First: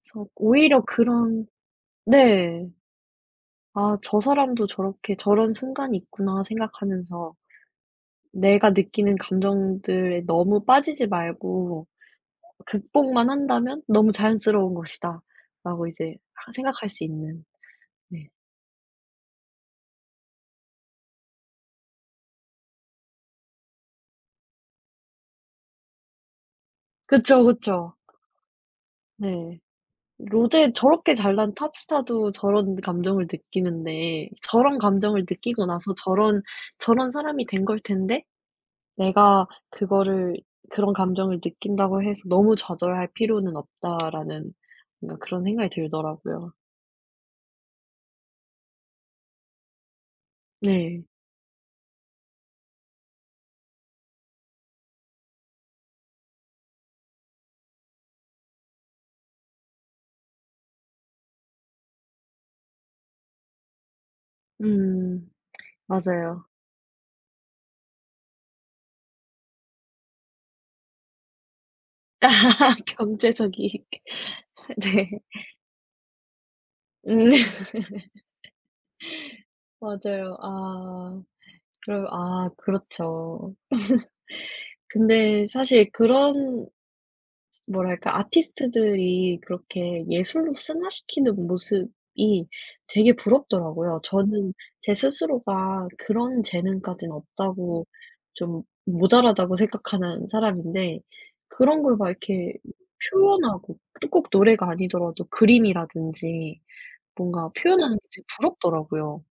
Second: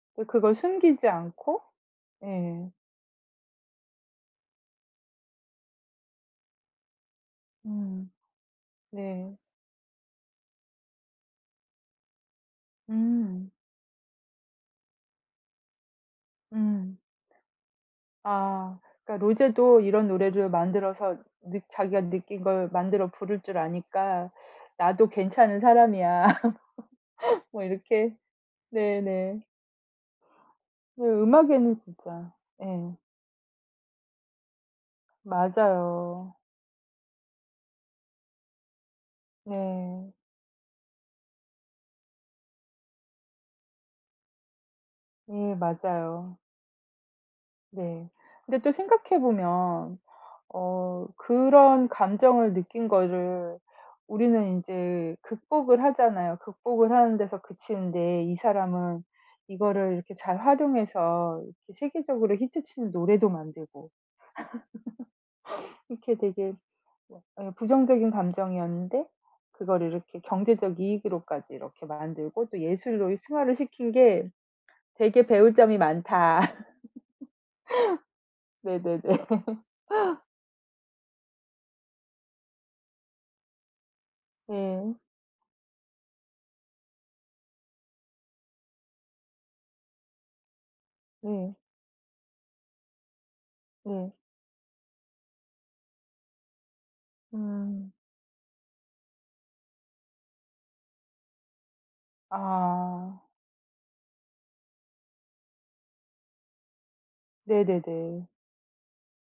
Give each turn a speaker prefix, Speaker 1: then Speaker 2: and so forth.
Speaker 1: 전
Speaker 2: 네 그걸
Speaker 1: 오히려
Speaker 2: 숨기지
Speaker 1: 그런
Speaker 2: 않고.
Speaker 1: 네.
Speaker 2: 예.
Speaker 1: '아 저 사람도 저렇게 저런 순간이 있구나.' 생각하면서
Speaker 2: 음.
Speaker 1: '내가 느끼는
Speaker 2: 네.
Speaker 1: 감정들에 너무 빠지지 말고 극복만
Speaker 2: 음.
Speaker 1: 한다면 너무 자연스러운 것이다.'라고 이제 하 생각할
Speaker 2: 음.
Speaker 1: 수 있는 네.
Speaker 2: 아 그러니까 '로제도 이런 노래를 만들어서 느 자기가 느낀 걸 만들어 부를 줄 아니까 나도 괜찮은 사람이야.'
Speaker 1: 그쵸,
Speaker 2: 뭐
Speaker 1: 그쵸.
Speaker 2: 이렇게. 네네.
Speaker 1: 네. 로제
Speaker 2: 네
Speaker 1: 저렇게 잘난
Speaker 2: 음악에는 진짜
Speaker 1: 탑스타도 저런
Speaker 2: 예.
Speaker 1: 감정을 느끼는데 저런 감정을 느끼고 나서
Speaker 2: 맞아요.
Speaker 1: 저런 저런 사람이 된 걸 텐데 '내가
Speaker 2: 네.
Speaker 1: 그거를 그런 감정을 느낀다고 해서 너무 좌절할 필요는 없다.'라는 뭔가 그런
Speaker 2: 예
Speaker 1: 생각이
Speaker 2: 맞아요.
Speaker 1: 들더라고요.
Speaker 2: 네. 근데 또 생각해 보면
Speaker 1: 네.
Speaker 2: 어 그런 감정을 느낀 거를 우리는 인제 극복을 하잖아요. 극복을 하는 데서 그치는데 이 사람은 이거를 이렇게 잘 활용해서 이렇게 세계적으로 히트 치는 노래도 만들고.
Speaker 1: 음.
Speaker 2: 이렇게
Speaker 1: 맞아요.
Speaker 2: 되게 뭐 예 부정적인 감정이었는데 그거를 이렇게 경제적 이익으로까지 이렇게 만들고 또 예술로 승화를
Speaker 1: 경제적 이익.
Speaker 2: 시킨 게
Speaker 1: 네.
Speaker 2: 되게 배울 점이 많다.
Speaker 1: 음.
Speaker 2: 네네네.
Speaker 1: 맞아요. 아. 그러 아 그렇죠.
Speaker 2: 예.
Speaker 1: 근데 사실 그런 뭐랄까 아티스트들이 그렇게 예술로 승화시키는
Speaker 2: 네.
Speaker 1: 모습이 되게 부럽더라고요.
Speaker 2: 네.
Speaker 1: 저는 제 스스로가 그런 재능까지는 없다고
Speaker 2: 음.
Speaker 1: 좀 모자라다고 생각하는 사람인데 그런 걸 막 이렇게
Speaker 2: 아.
Speaker 1: 표현하고 또 꼭 노래가 아니더라도 그림이라든지 뭔가 표현하는 게 되게
Speaker 2: 네네네.
Speaker 1: 부럽더라고요.